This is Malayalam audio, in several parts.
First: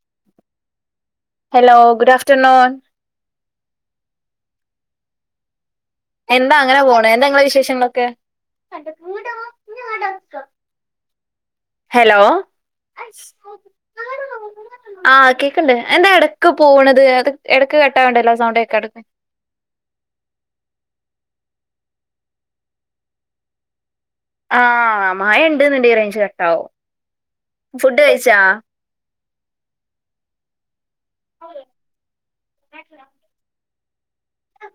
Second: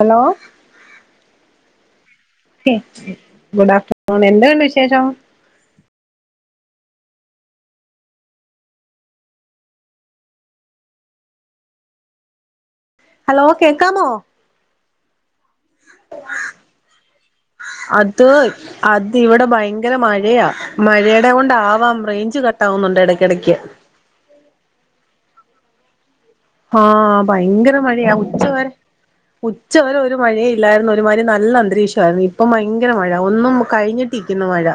Hello hello good afternoon good afternoon എന്തുണ്ട് വിശേഷം എന്താ അങ്ങനെ പോണ് എന്താങ്ങളെ വിശേഷങ്ങളൊക്കെ [unintelligible] ഹലോ ഹലോ കേൾക്കാമോ ആ കേ ണ്ട് എന്താ എടക്ക് പോണത് അത് എടക്ക് അത് കട്ടാവ്ണ്ടല്ലോ സൗണ്ട്കേക്കാട് അത് ഇവിടെ ഭയങ്കര മഴയാ മഴയുടെ കൊണ്ട ആവാം റേഞ്ച് കട്ടാവുന്നുണ്ട് എടക്കെടക്ക് ആ മയണ്ട് ന്ന്ണ്ട് [unintelligible] ആ ഭയങ്കര മഴയാ ഉച്ചവരെ ഉച്ചവരെ ഒരു മഴേ ഇല്ലായിര്ന്നു ഇത് മാരി നല്ല അന്തരീക്ഷാ യിരുന്നു ഇപ്പം ഭയങ്കര മഴ ഒന്നും കഴിഞ്ഞി ഇക്കുന്നു മഴ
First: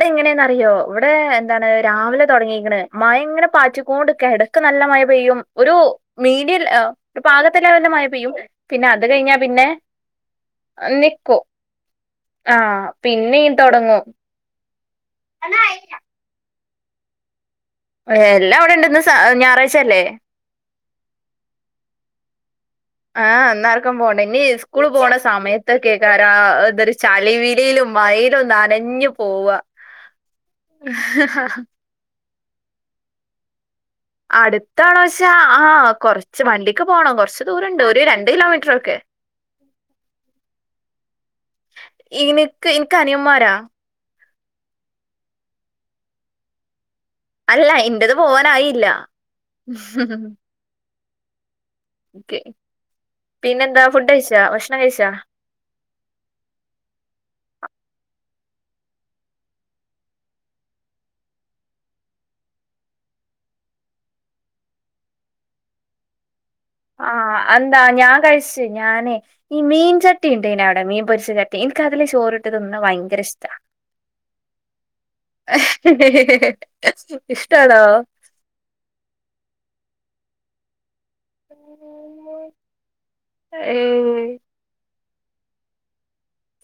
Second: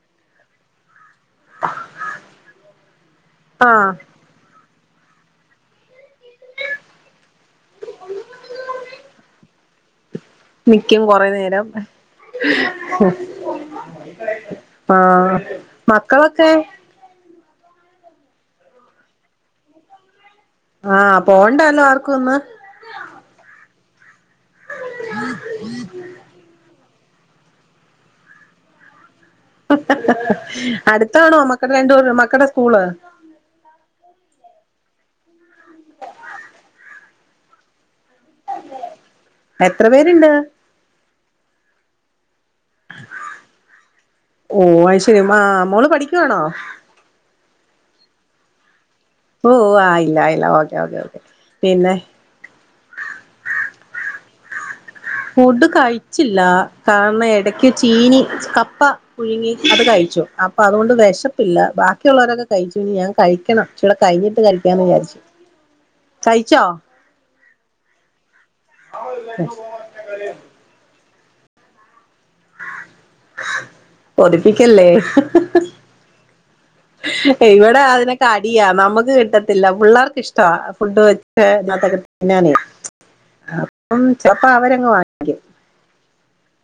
ഇപ്പ എങ്ങനെന്നറിയോ ഇവിടെ എന്താണ് രാവിലെ തൊടങ്ങീക്ക്ണ് മയ ഇങ്ങനെ ആഹ് പാറ്റിക്കൊണ്ട്ക്ക എടക്ക് ന്ന് നല്ല മയ പെയ്യും ഒരു മീഡിയൽ എ ഒരു പാകത്ത് ന് തന്നെ മയ പെയ്യും പിന്നെ അത് കഴിഞ്ഞാ പിന്നെ നിക്കും കൊറേ ന്നേരം ആ പിന്നിം തൊടങ്ങും ആ മക്കളൊക്കെ എല്ലാ ഇവിടെ ഇണ്ട് ഇന്ന് സ ഞാറായ്ച്ചല്ലേ ആ പോണ്ടല്ലോ ആർക്കും ഒന്ന് ആ ഇന്നാർക്കും പോണ്ടേ ഇനി സ്കൂള് പോണ സമയത്തൊക്കെ ക്കാരാ ഇതൊര് ചളിവിലെലും മയെലും ന്നനഞ്ഞു അടുത്താണോ മക്കടെ രണ്ടൂ മക്കടെ സ്കൂള് അടുത്താണോച്ചാ ആ കൊറച്ച് വണ്ടിക്ക് പോണം കൊറച്ച് ദൂരണ്ട് ഒര് രണ്ട് കിലോമീറ്ററൊക്കെ എത്ര പേരുണ്ട് ഇനി ഇന്ക്ക് അനിയന്മാരാ ഓ അയ്ശരി മാ മോള് പഠിക്കുവാണോ അല്ല ഇന്റത് പോവാനായില്ല ഓ ആയില്ല ഇല്ല ഓകെ ഓകെ ഓക്കെ പിന്നെ ക്കെ പിന്നെന്താ ഫുഡ് ഴിച്ചാ ഭക്ഷ ഫുഡ് കഴിച്ചില്ല കാരണം എടക്ക്ച്ച് ചീനി കപ്പ പുഴുങ്ങി അത് കഴിച്ചു അപ്പൊ അതൊണ്ട് വെശപ്പില്ല ബാക്കിയുള്ളോരൊക്കെ കഴിച്ചു ഞാൻ കഴിക്കണം എല്ല കഴിഞ്ഞിട്ട് കഴിക്കാന്ന് വിയാര്ച്ച് കഴി ആ എന്താ ഞാൻ കഴിച്ച് ഞാനേ ഈ മീൻചട്ടി ഇണ്ടെനി അവിടെ മീൻ പൊ രിച്ച ചട്ടി ഇൻക്ക അതില് ചോറിട്ട് തിന്ന്ണ വയ ങ്കര ഇഷ്ട കൊതിപ്പിക്കല്ലേ ഹ് ഹ് ഹ് ഹ് ഇവിടെ അതിനൊക്കെ അടിയാ നമുക്ക് കിട്ടത്തില്ല പിള്ളേർക്ക് ഇഷ്ടാ ഫുഡ് വെച്ച [unintelligible] അപ്പം ഏയ് അപ്പ അവരങ്ങ് വാങ്ങി ഭാഗ്യം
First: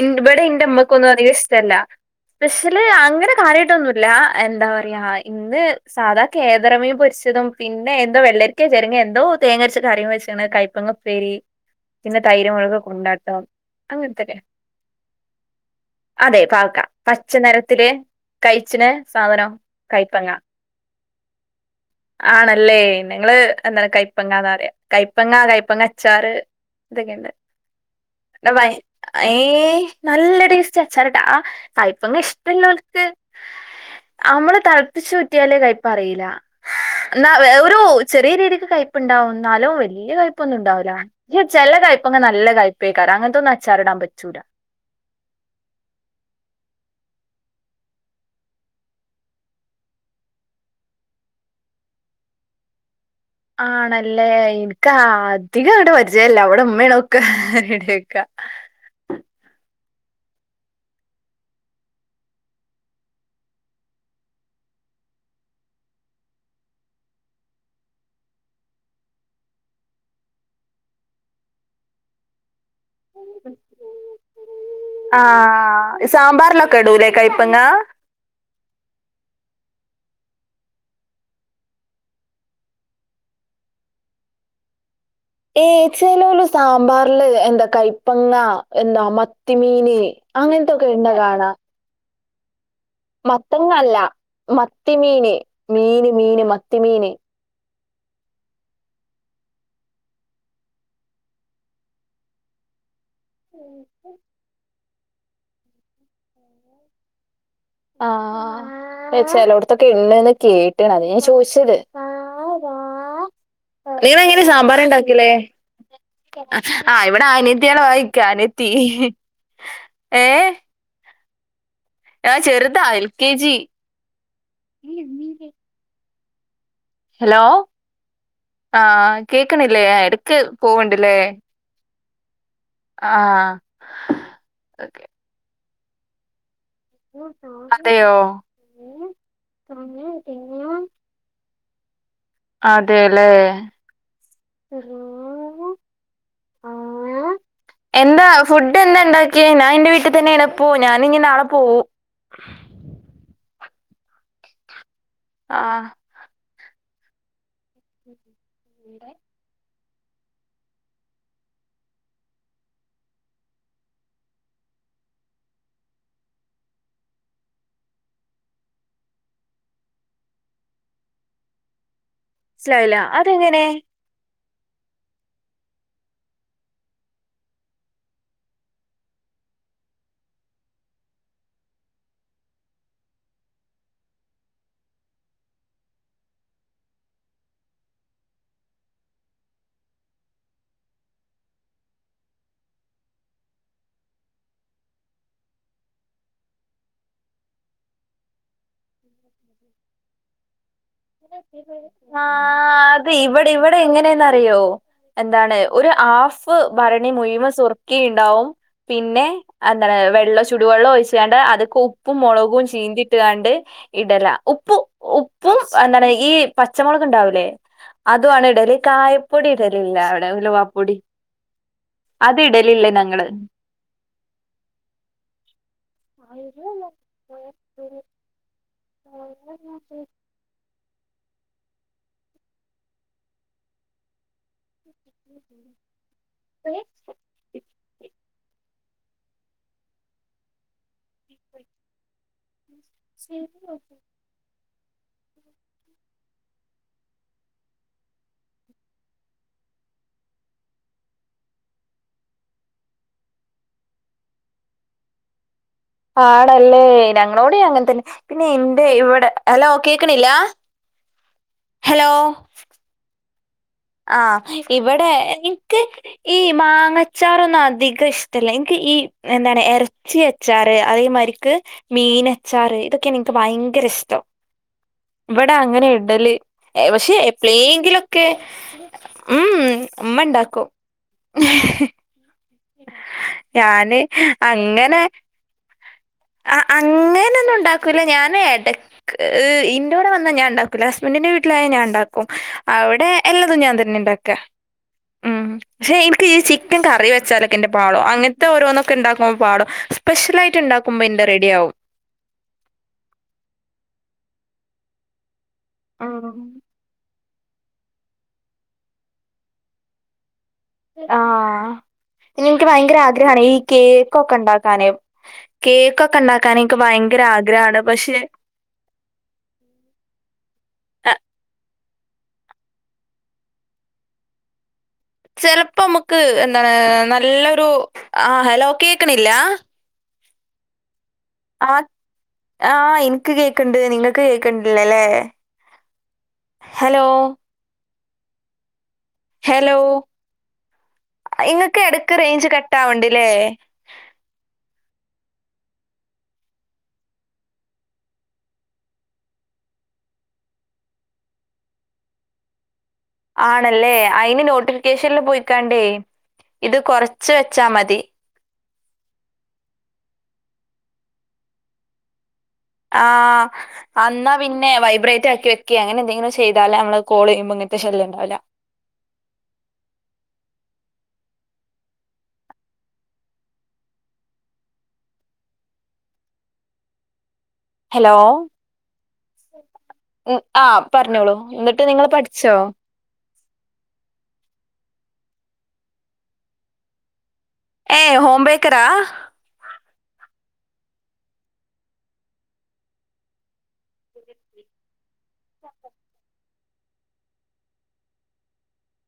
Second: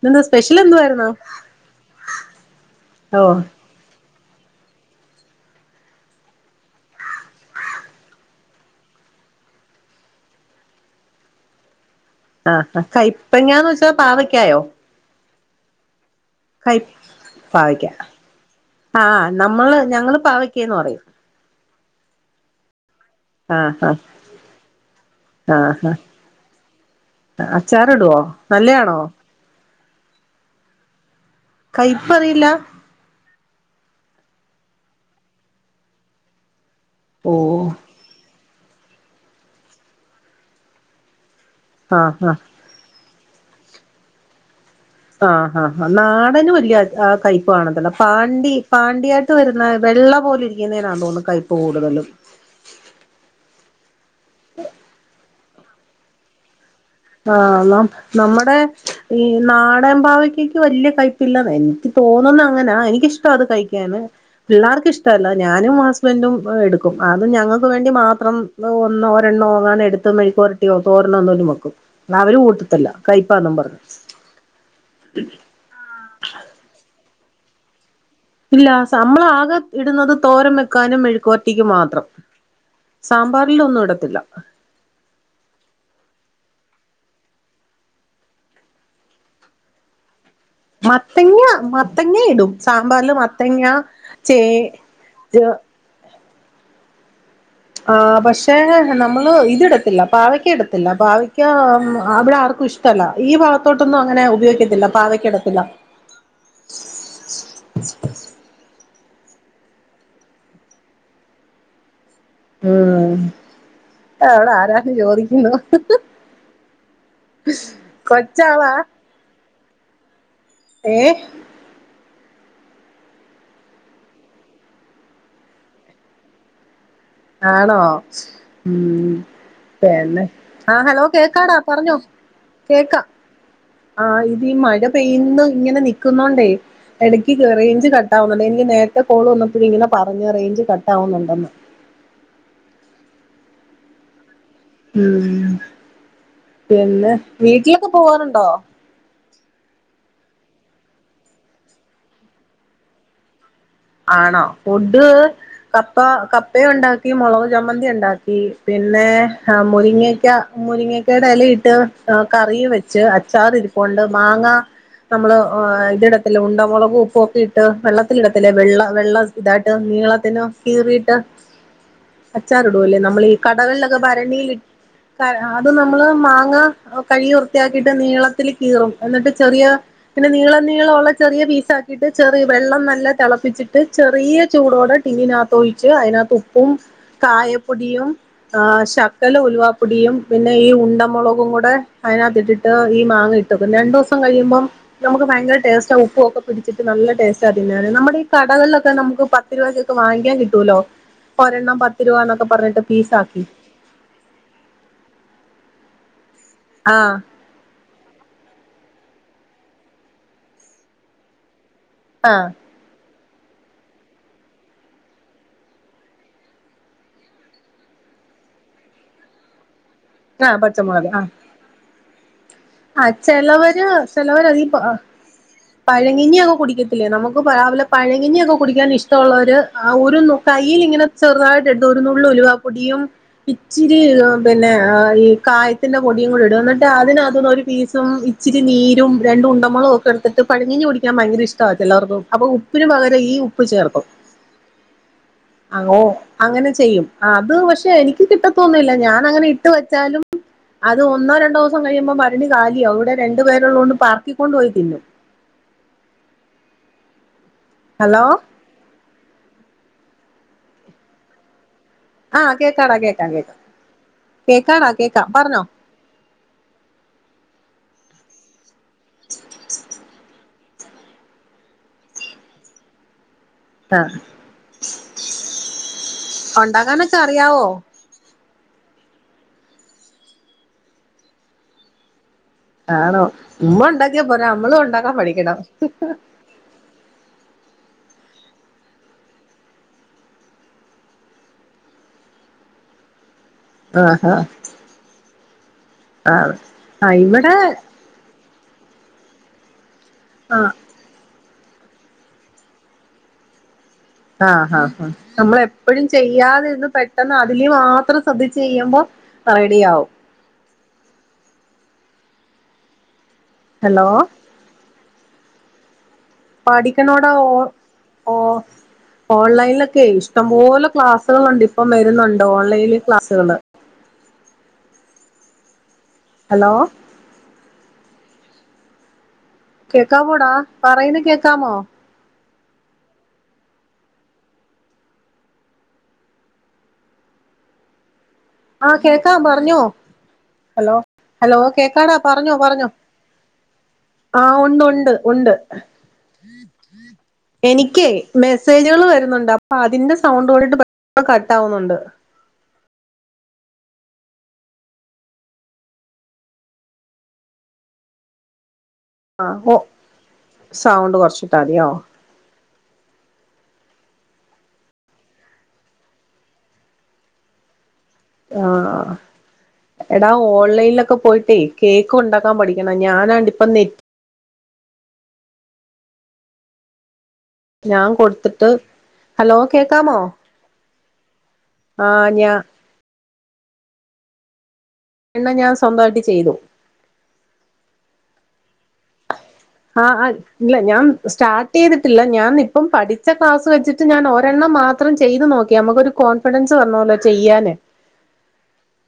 ഇവിടെ ഇന്റെ ഇമ്മക്കൊന്നും അധിക ഇഷ്ടല്ല പെഷ്യല് ഓ അങ്ങനെ കാര്യായിട്ടൊന്നുല്ല എന്താ പറയ് ഇന്ന് സാധാ കേദറ മീം പൊരിച്ചതും പിന്നെ എന്തോ വെള്ളരിക്കെ ചെരങ്ങേ എന്തോ തേങ്ങര്ച്ച കറിയും വെച്ച്ണ് കൈപ്പങ്ങ ഉപ്പേരി പിന്നെ തൈര് ആ മൊളക് കൊണ്ടാട്ടം കൈപ്പങ്ങാന്ന് വെച്ചാ അങ്ങൻ ത്തൊക്കെ പാവയ്ക്കായോ അതെ കൈ പാവക്ക പച്ച പാവയ്ക്ക നിറത്തില് കഴിച്ച്ന് ആ സാവനം നമ്മള് ഞങ്ങള് കയ്പ്പങ്ങ പാവയ്ക്കന്ന് പറയും ആണല്ലേ ഞങ്ങള് ആ എന്താണ് ആ കയ്പ്പങ്ങാന്നറി യാ കയ്പ്പങ്ങ കയ്പ്പങ്ങ അച്ചാറ് ഇതൊക്കെണ്ട് അച്ചാറ് ഇടുവോ നല്ലയാണോ ഏയ് നല്ല ടേസ്റ്റ് അച്ചാറ്ടാ ആ കയ് പ്പങ്ങ കയ്പറിയില്ല ഇഷ്ടല്ലോൽക്ക് അമ്മള് തള്പ്പിചൂറ്റിയാല് കയ് പ്പ് അറീല എന്നാ ഓ വെ ഒരു ചെറിയ രീതിക്ക് കയ്പ്പുണ്ടാവും ഇന്നാലു വല്ല്യ കയ്പ്പൊന്നും ഇണ്ടാവുല ഹ് ചെല ആ കയ്പ്പങ്ങ ആ നല്ല കയ്പ്പെ ക്കാരം അങ്ങൻത്തൊന്നു അച്ചാറിടാൻ പറ്റൂല ആ ആ ഹാ നാടന് വല്ല്യ ആ കൈപ്പ് [unintelligible] പാണ്ടി പാണ്ടിയാട്ട് വരുന്ന വെള്ള പോല ഇരിക്കുന്നതിനാ തോൺണ് കൈപ്പ് കൂടുതലും ആണല്ലേ എനിക്ക് ആധികങ്ങട്ട് പരിചയല്ല ഇവിട ഇമ് ഹാ നമ് നമ്മടെ ഈ നാട ടൻ പാവക്കക്ക് വല്ല്യ കയ്പ്പില്ല എനിക്ക് തോന്നുന്ന അങ്ങനാ എനിക്കിഷ്ട അത് കഴിക്കാന് പിള്ളേർ ഇക്ക് ഇഷ്ടല്ല ഞാനും അ സ്ബൻഡും എടുക്കും അതു ഞങ്ങക്ക് വേണ്ടി മാത്രം ഒന്നോ രണ്ടോ [unintelligible] എടുത്ത് മെഴുക്ക്പൊരട്ടിയോ തോരനോ എന്തേലും വെക്കുംന്നാ അവര് കൂട്ട് ആഹ സാമ്പാറിലൊക്കെ ഇടൂലേ? കയ്പ്പങ്ങ ഇല്ല നമ്മളാകെ ഇടുന്നത് തോരം വെക്കാനും മെഴുക്കോറ്റക്ക് മാത്രം സാമ്പാറിലൊന്നു ഇടതില്ല. ഏച്ചലള്ളു സാമ്പാറില് എന്താ കൈപ്പങ്ങ എന്താ മത്തിമീന്. അങ്ങനത്തെ ഒക്കെ ഇടുന്ന മത്തങ്ങ കാണാം മത്തങ്ങ ഇടും സാമ്പാറില് മത്തങ്ങ ചേ മത്തിമീന് മീന് മത്തി മീന് ആ പക്ഷെ നമ്മള് ഇത്ടത്തില്ല പാവക്ക ഇടത്തില്ല പാവക്ക അവിടെ ആർക്കും ഇഷ്ട ല്ല ഈ ഭാഗത്തോട്ടൊന്നും അങ്ങനെ ഉപയോഗിക്കത്തില്ല പാവക്കിടത്തില്ല. ആഹ ചേലോടതൊക്കെ ഇണ്ടന്ന് കേട്ടാണ് അത ഞാൻ ചോദിച്ചത്. ആഹ് നീ വെങ്ങനെ സാമ്പാർ ണ്ടാക്കല്? ആഹ് ഇവിടെ അനത്തിയാണ് വായിക്ക അനത്തി കൊച്ചാളാ ഏ. ഏ ചെറ്താ എൽ കെ ജി ഹലോ ആണോ ആ ഉം കേക്കണില്ലേ ആ, പിന്നെ ഇടക്ക് ആ ഹലോ കേക്കാടാ പറഞൊ. ആ [inaudible] ആഹ് ആ ഇത് മഴ പെയ്യുന്നു ഇങ്ങനെ നിക്കുന്നോണ്ടേ. ഇടക്ക് റേയ്ഞ്ച് അതെയോ കട്ടാവുന്നുണ്ട് എനിക്ക് നേരത്തെ കോൾ വന്നപ്പോഴ ഇങ്ങനെ പറഞ്ഞഞ് റേഞ്ച് കട്ട് ആവുന്നുണ്ടെന്ന്. അതെല്ലേ ഉം പിന്നെ വീട്ടിലൊക്കെ പോവാറുണ്ടോ? ഞാന്റെ വീട്ടിൽ തന്നെണ് പ്പൊ ഞാന്ഞ്ഞി നാളെ പോവു. ആണോ ഫുഡ് ആഹ് കപ്പ കപ്പയയും ഉണ്ടാക്കി മുളക് ചമ്മന്തി ഉണ്ടാക്കി. പിന്നെ മുരിങ്ങക്ക മുരിങ്ങക്കയുടെ ഇലയിട്ട് കറി വെച്ച് അച്ചാറി ഇരിപ്പണ്ട് മാങ്ങ നമ്മള് ഇതിടത്തില്ലെ ഉണ്ടമുളക് ഉപ്പൊക്കെ ഇട്ട് വെള്ളത്തിടതില്ലേ? വെള്ള വെള്ള തായിട്ട് നീളത്തിൽ കീറിട്ട് അച്ചാർ മനസ്സിലായില്ല ഇടൂലെ നമ്മൾ ഈ അതെങ്ങനെ കടകളിലൊക്കെ ഭരണിയില് [inaudible] അത് നമ്മള് മാങ്ങ കഴുകി വൃത്തിയാക്കിയിട്ട് നീളത്തില് കീറും എന്നിട്ട് ചെറിയ- പിന്നെ നീളം നീളമുള്ള ചെറിയ പീസാക്കിയിട്ട് ചെറിയ വെള്ളം നല്ല- തിളപ്പിച്ചിട്ട് ചെറിയ ചൂടോടെ ടിന്നിനകത്ത് ഒഴിച്ച് അതിനകത്ത് ഉപ്പും കായപ്പൊടിയും- ആ് ശകലം ഉലവാപ്പൊടിയും പിന്നെ ഈ ഉണ്ടമുളകും കൂടെ അതിനകത്തിട്ടിട്ട് ഈ രണ്ട് ദിവസം കഴിയ്മ്പം നമക്ക് ഭയങ്കര ടേസ്റ്റ് ഉപ്പും ഒക്കെ പിടിച്ചിട്ട് നല്ല ടേസ്റ്റാണ്. നമ്മ കടളൊക്കെ നമുക്ക് പത്ത് രൂപക്കൊക്കെ വാങ്ങിക്കാ കിട്ടൂല്ലോ. ആ അതെയ് പീസാക്കി ഇവിടെ ഇവിടെ എങ്ങനെയന്ന് അറിയോ എന്താണ്. ഒരു ഹാഫ് ഭരണി ആഹ് മുഴുവൻ സുറുക്കിണ്ടാവും. പിന്നെ എന്താണ് വെള്ള ചുടുവെള്ളം ഒഴിച്ഛ് ങ്ങാണ്ട് അതൊക്കെ ഉപ്പും ആഹ് മുളകും ചീന്തി ട്ടുകണ്ട് ഇടല ഉപ്പ് ഉ [unintelligible] ഇപ്പം എന്താണ് ഈ പച്ചമുളക് ഉണ്ടാവൂലേ അതുണ് ഇടല് കായപ്പൊടി ഇടൽ ഇല്ല ഇവടെ ആഹ് ഉലുവപ്പൊടി ആ ചിലവര് ചിലവര അധീ പഴങ്കഞ്ഞിയൊക്കെ കുടിക്കത്തില്ലേ നമുക്ക് രാവിലെ പഴങ്ങിനിയൊക്കെ. കുടിക്കാൻ ഇഷ്ടമുള്ളവര് ആ ഒരു കയ്യിൽ ഇങ്ങനെ- ചെറുതായിട്ട് ഒരുന്നുള്ള് ഉലുവപ്പൊടിയും ഇച്ചിരി പിന്നെ ആ ഈ കായത്തിന്റെ പൊടിയും കൂടി ഇടും എന്നിട്ട് അതിനകതൊന്ന ഇച്ചിരി നീരും രണ്ട് ഉണ്ടമുളകും ഒക്കെ എടുത്തിട്ട് പഴങ്കഞ്ഞി കുടിക്കൻ ഭയങ്കര ഇഷ്ടമാണ് എല്ലാവർക്കും അപ്പൊ ഉപ്പിന് പകര ഈ ഉപ്പ് ചേർത്തും അ ആണൊ അങ്ങനെ ചെയ്യും അത് പക്ഷെ എനിക്ക് കിട്ടത്തൊന്നില്ല ഞാൻ അങ്ങനെ ഇട്ട് വെച്ചാലും- അത് ഒന്നോ രണ്ടോ ദിവസം കഴിയുമ്പോ- ഭരണി കാലിയാവും അവിടെ രണ്ടു പേരുള്ളൊണ്ട് പറക്കികൊണ്ടുപോയി തിന്നും പാടല്ലേ ഞങ്ങളോടെ അങ്ങനെ തന്നെ ഹലോ പിന്നെ എന്റെ ഇവിടെ ഹലോ കേക്കണില്ല ആഹ് കേക്കാം ടാ കേക്കാം കേക്കാം ആഹ കേക്കാടാ ഇവിടെ പറഞ്ഞോ എനിക്ക് ഈ മാങ്ങച്ചാറൊന്നും അധികം ഇഷ്ടല്ല ഈ എന്താണ് ഇറച്ചി അച്ചാറ് അതേമാതിരിക്ക് മീൻ അച്ചാറ് ഇതൊക്കെ- എക്ക് ഭയങ്കര ആഹ് ഇഷ്ടം ഇവിടെ അങ്ങനെ ഇടല് പക്ഷെ ഉണ്ടാക്കാനൊക്കെ അറിയാവോ എപ്പഴെങ്കിലുംക്കെ ഉം അമ്മണ്ടാക്കും ആണോ ഉമ്മ ഉണ്ടാക്കിയാ പോരാ നമ്മളും ഉണ്ടാക്കാ പഠിക്കണം ആ അ അങ്ങനെയൊന്നും ഉണ്ടാക്കൂില്ല ഞാന് ഇടക്ക് ഇൻററെൂടെ വന്നാ ഞൻ ഉണ്ടാക്കൂില്ല ഹസ്ബൻഡി്ന്റെ വീട്ടിലായ ഞാൻ ഉണ്ടാക്കും അവിടെ എല്ലാതും ഞാൻ തന്നെ ആ ആഹാ ഉണ്ടാക്കുക ഉം പക്ഷെ എനിക്ക് ഈ ആഹ് ചിക്കൻ കറി ആഹ് വെച്ചാലൊക്കെ ഇവിടെ എന്റെ പാളോ അങ്ങനത്തെ- ഇ ഓരോന്നൊക്ക ഉണ്ടാക്കുമ്പോ പാട സ്പെഷൽ ആയി് ആഹ് ഉണ്ടാക്കും റെഡി ആവും ആ ആ ആ നമ്മൾ എപ്പോഴും ചെയ്യാതെന്ന് പ പെെന്ന് അതില് മാത്രം ശ്രദ്ധി ചെയ്യുമ്പോ റെഡി ആാവും ആഹ ഇന്ന എനിക്ക് ഭയങ്കര ആഗ്രഹമാണ് ഈ ഹലോ കേക്കൊക്കെ ഉണ്ടാക്കാനേ പഠിക്കണോട ഓ പക്ഷെ ഓ ഓൺലൈനിലൊക്കെ ഇഷ്ടംപോലെ ക്ലാസ്സുകളൾുണ്ട് ഇപ്പം വരുന്നുണ്ട്ോ ഓൺലൈനിൽ ക്ലാസുകള് ചെിലപ്പോ നമുക്ക് എന്താണ് നല്ലൊരു ആ ഹലോ കേക്കണില്ല കേക്കാ പോൂടാ പറയന്ന് കേക്കാമോ ആഹ എനിക്ക് കേക്കണ്ട് നിങ്ങൾക്ക് കേക്കണ്ടില്ലല്ലേ ഹലോ ആഹ കേൾക്കാം ഹലോ പറഞ്ഞോ ഹലോ ഹലോ ഇങ്ങക്ക് എടക്ക് കേക്കാടാ റേഞ്ച് പറഞ്ഞോ പറഞ്ഞോ കട്ടാവ്ണ്ട്ല്ലേ ആഹ ഉണ്ട് ഉണ്ട് ഉണ്ട് എനിക്കേ മെസ്സേജുകൾ വരുന്നുണ്ട് അപ്പൊ അതിന്റെ സൗണ്ട് കടിട്ട് അ കട്ട ആാവുന്നുണ്ട് ആണല്ലേ അയിന് നോട്ടിഫിക്കേഷനൽ പോയിക്കാണ്ടേ ഇത് കൊറച്ച് വെച്ചാ മതി ആ ഓ സൗണ്ട് കുറച്ചിട്ടാതിയോ ആ അാ പിന്നെ വൈബ്രേറ്റ് ആക്കി വെക്ക അങ്ങനെ എന്തെങ്കിലും ചെയ്താല നമ്മള് കോൾ ചെയ്പോ ശല്യം ഉണ്ടാവില്ല ആഹ എടാ ഓൺലൈനിലൊക്കെ പോയിട്ടേ കേക്ക് ഉണ്ടാക്കാൻ പഠിക്കണ ഞാനാണ്ട്ിപ്പ നെറ്റ് ഞാൻ ഹലോ കൊടുത്തിട്ട് ഹലോ കേക്കാമോ ഉം ആഹ് പറഞ്ഞോളൂ എന്നിട്ട് നിങ്ങള് ആ ഞാ പഠിച്ചോ എണ്ണ ഞാാന് സ്വന്തമായിട്ട് ചെയ്തു ഏ ഓം ബേക്കറ ആ ആ ഇല്ല ഞാൻ സ്റ്റാർട്ട് ചെയ്തിട്ടില്ല ഞാൻ ഇപ്പം പഠിച്ച ക്ലാസ് വെച്ചിട്ട് ഞാൻ ഒരെണ്ണം മാത്രം അത്രം ചെയ്ത് നോക്കി നമുക്കൊരു കോൺഫിഡൻസ് പറണല്ലോ ചെയ്യാന്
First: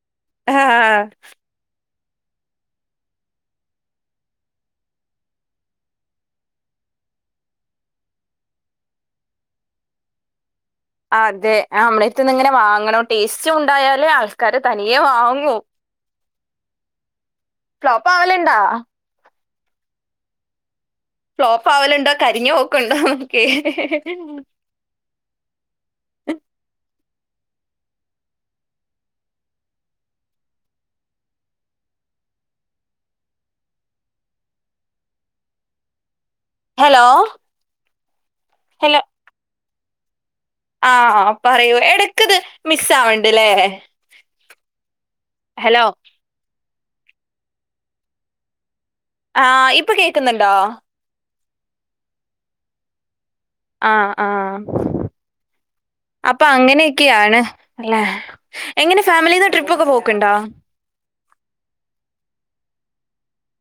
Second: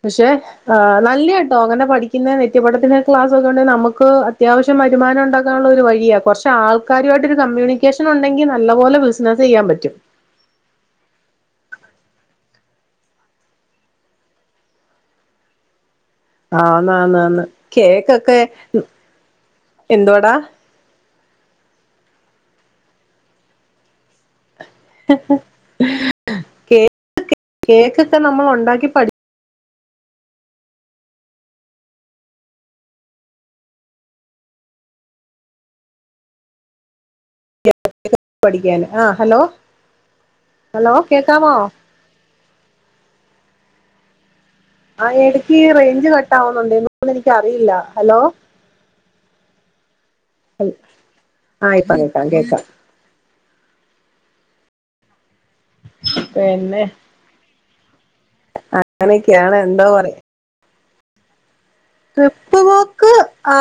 പക്ഷെ ആ് ആഹ് നല്ല കേട്ടോ അങ്ങനെ പഠിക്ക ുന്ന നിത്യപടത്തിന്റെ ക്ലസ് ഒക്കെെ നമുക്ക് അത്യാവശ്യം വരുമാനം ഉണ്ടാക്ക തള്ളൊരു വഴിയാ കുറച്ച് ആൾക്കാരുമായിട്ട് ഒരു കമ്മ്യൂണിക്കേഷൻ ഉണ്ടെങ്കിൽ നല്ല പോലെ ബിസ്സിനസെയ്യാൻ പറ്റും [inaudible] അതെ ആഹ് നമ്മുടെ അടുത്ത്ന്ന് ഇങ്ങനെ വാങ്ങണം ടേസ്റ്റ് ഉണ്ടായാല് ആൾക്കാര് തനിയേ വാങ്ങും ആഹ ന്നാന്നു ന്നാന്ന് ഫ്ലോപ്പ് കേക്കൊക്കെ ആവല്ണ്ടാ എന്തോടാ ഫ്ലോപ്പ് ആവലുണ്ടോ കരിഞ്ഞ പോക്കുണ്ടോ [unintelligible] കേക്ക് കേക്കൊക്കെ നമ്മൾ ഉണ്ടാക്കി പഠി ഹലോ പഠിക്കാന്. ആ ഹലോ. ഹലോ ആഹ കേക്കാമോ പറയൂ എടക്കത് മിസ്സ് ആവണ്ട്ല്ലേ ആ എടക്കി റേഞ്ച് കട്ടാവുന്നുണ്ട് എനിക്ക് അറിയില്ല. ഹലോ ആഹ് ഇപ്പൊ കേക്കുന്നുണ്ടോ? ആഹ് ഇപ്പം കേക്കാം കേക്കാം ആഹ് ആഹ് അപ്പൊ പിന്നെ അങ്ങനെയൊക്കെയാണ് അല്ലേ എങ്ങനെ ഫാമിലിന്ന് അങ്ങനെയൊക്കെയാണ് എന്തോ ട്രിപ്പൊക്കെ പറയാ പോക്ക്ണ്ടാ? ട്രിപ്പ് പോക്ക് ആ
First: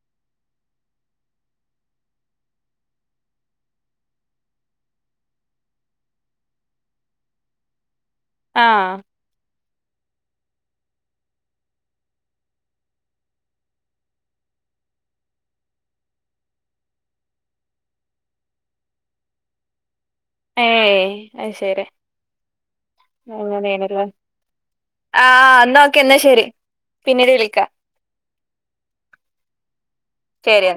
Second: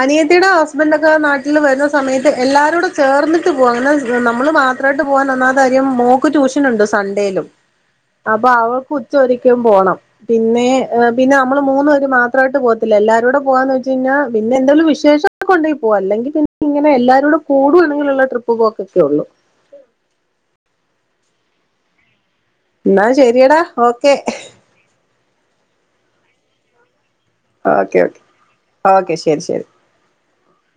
അനിയത്തിയുടെ ഹസ്ബൻഡ ഒക്കെ നാട്ടിൽ വരുന്ന സമയത്ത് എല്ലാരുംടെ ചേർന്നിട്ട് പോക അങ്ങനെ. നമ്മള് മാത്രായിട്ട് പോകാൻ ഒന്നാത്തെ കാര്യം മോക്ക് ട്യൂഷനൊണ്ട് സൺഡേലും. അപ്പൊ ആഹ് അവൾക്ക് ഉച്ച ഒരിക്ക്യം പോണം. പിന്നെ പിന്നെ മ്മള് മൂന്ന് പേര് മാത് അത്രായിട്ട് പോത്തില്ലാരൂടെ പോവാ എന്ന് വെച് കഴിഞ്ഞൽ പിന്നെന്തെങ്കും വിശേഷംക്ക കൊണ്ട പോക അെങ്ക പിന്നെ ഇനെ എല്ലാരരും പ്പ കൂടു എങ്കിലുള്ള ട്രിപ്പ് പോക്ക ഒക്കെ ഉള്ളൂ. ഏ അയ് ശരി. എന്നാ ശരിയടാ അങ്ങനേണല്ലേ. ഓക്കെ ആഹ ന്ന ഒക്കെ എന്നാ ശരി. പിന്നീട് വിളിക്ക ഓക്കെ ഓക്കെ ഓക്കെ ശരി ശരി ശരിയ